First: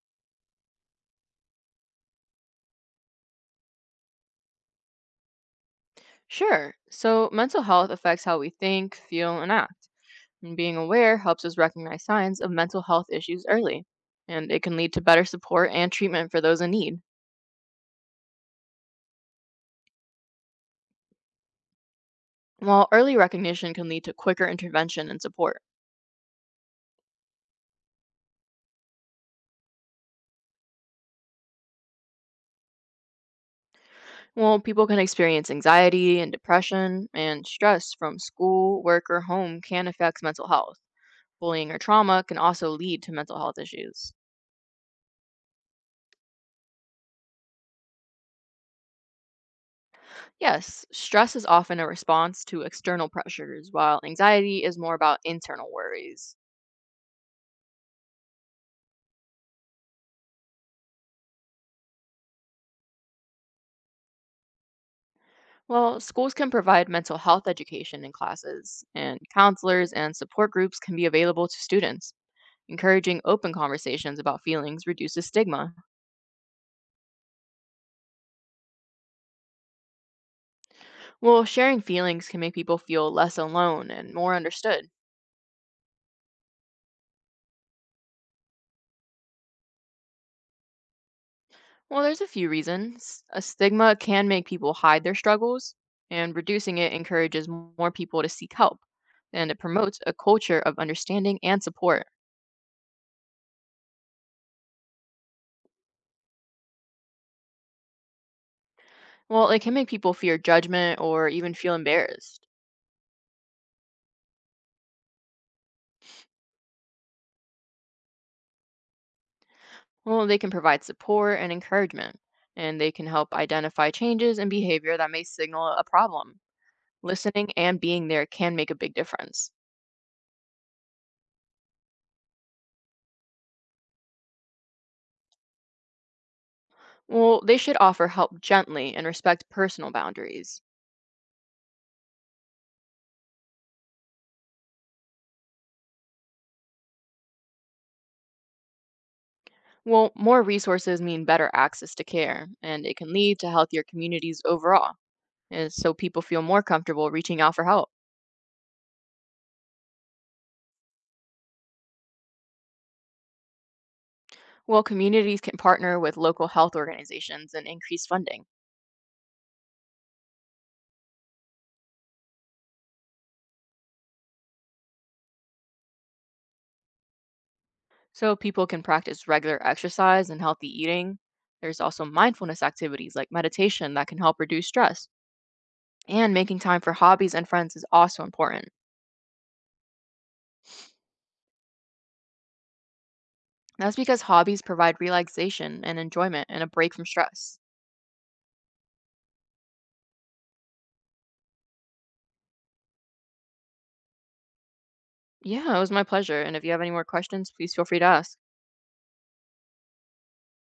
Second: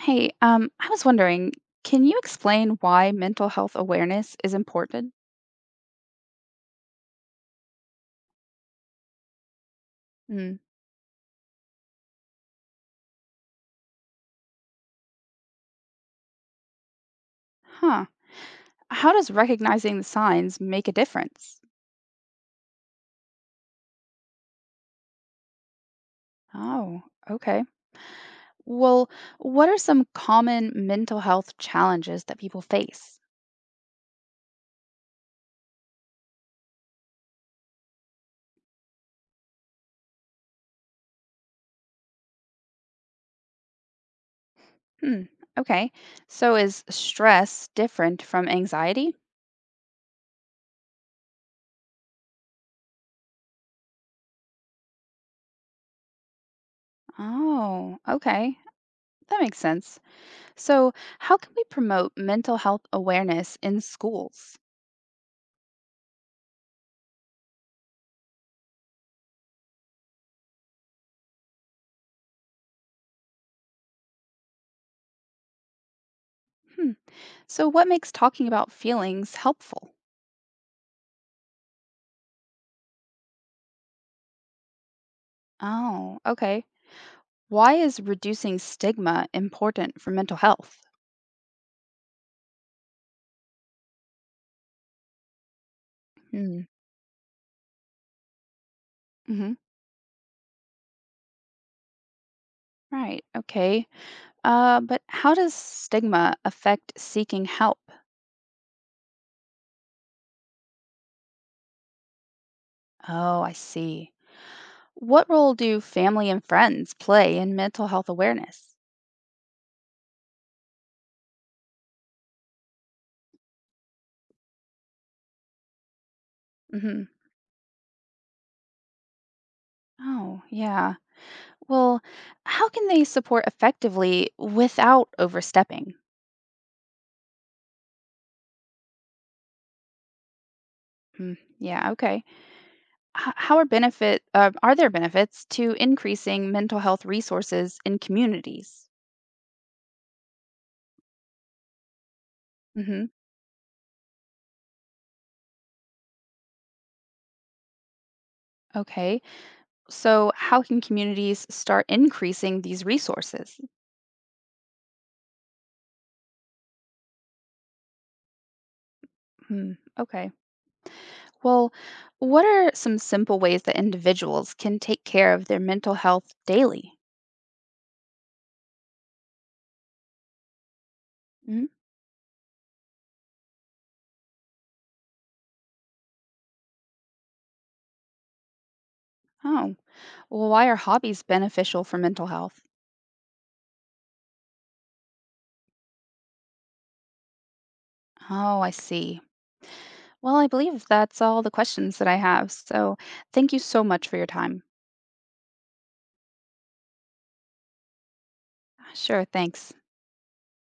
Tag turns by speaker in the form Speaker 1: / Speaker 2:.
Speaker 1: Hey, I was wondering, can you explain why mental health awareness is important?
Speaker 2: Sure. So, mental health affects how we think, feel, and act. And
Speaker 1: Mm.
Speaker 2: being aware helps us recognize signs of mental health issues early, and it can lead to better support and treatment for those in need.
Speaker 1: Huh. How does recognizing the signs make a difference?
Speaker 2: While early recognition can lead to quicker intervention and support.
Speaker 1: Oh, okay. Well, what are some common mental health challenges that people face?
Speaker 2: Well, people can experience anxiety and depression, and stress from school, work, or home can affect mental health. Bullying or trauma can also lead to mental health issues.
Speaker 1: Hmm. Okay. So is stress different from anxiety?
Speaker 2: Yes, stress is often a response to external pressures, while anxiety is more about internal worries.
Speaker 1: Oh, okay. That makes sense. So, how can we promote mental health awareness in schools?
Speaker 2: Well, schools can provide mental health education in classes, and counselors and support groups can be available to students. Encouraging open conversations about feelings reduces stigma.
Speaker 1: Hmm. So, what makes talking about feelings helpful?
Speaker 2: Well, sharing feelings can make people feel less alone and more understood.
Speaker 1: Oh, okay. Why is reducing stigma important for mental health?
Speaker 2: Well, there's a few reasons. A stigma can make people hide their struggles, and
Speaker 1: Hmm.
Speaker 2: reducing it encourages more people to seek help, and
Speaker 1: Hmm.
Speaker 2: it promotes a culture of understanding and support.
Speaker 1: Right. Okay. But how does stigma affect seeking help?
Speaker 2: Well, it can make people fear judgment or even feel embarrassed.
Speaker 1: Oh, I see. What role do family and friends play in mental health awareness?
Speaker 2: Well, they can provide support and encouragement, and they can help identify changes in behavior that may signal a problem.
Speaker 1: Hmm.
Speaker 2: Listening and being there can make a big difference.
Speaker 1: Oh, yeah. Well, how can they support effectively without overstepping?
Speaker 2: Well, they should offer help gently and respect personal boundaries.
Speaker 1: Hmm. Yeah. Okay. h- how are benefit Are there benefits to increasing mental health resources in communities?
Speaker 2: Well, more resources mean better access to care, and it
Speaker 1: Hmm.
Speaker 2: can lead to healthier communities overall, and so people feel more comfortable reaching out for help.
Speaker 1: Okay. So how can communities start increasing these resources?
Speaker 2: Well, communities can partner with local health organizations and increase funding.
Speaker 1: Hmm. Okay. Well, what are some simple ways that individuals can take care of their mental health daily?
Speaker 2: So people can practice regular exercise and healthy eating.
Speaker 1: Mhm.
Speaker 2: There's also mindfulness activities like meditation that can help reduce stress. And making time for hobbies and friends is also important.
Speaker 1: Oh, well, why are hobbies beneficial for mental health?
Speaker 2: That's because hobbies provide relaxation and enjoyment and a break from stress.
Speaker 1: Oh, I see. Well, I believe that's all the questions that I have, so thank you so much for your time.
Speaker 2: Yeah, it was my pleasure. And if you have any more questions, please feel free to ask.
Speaker 1: Sure, thanks.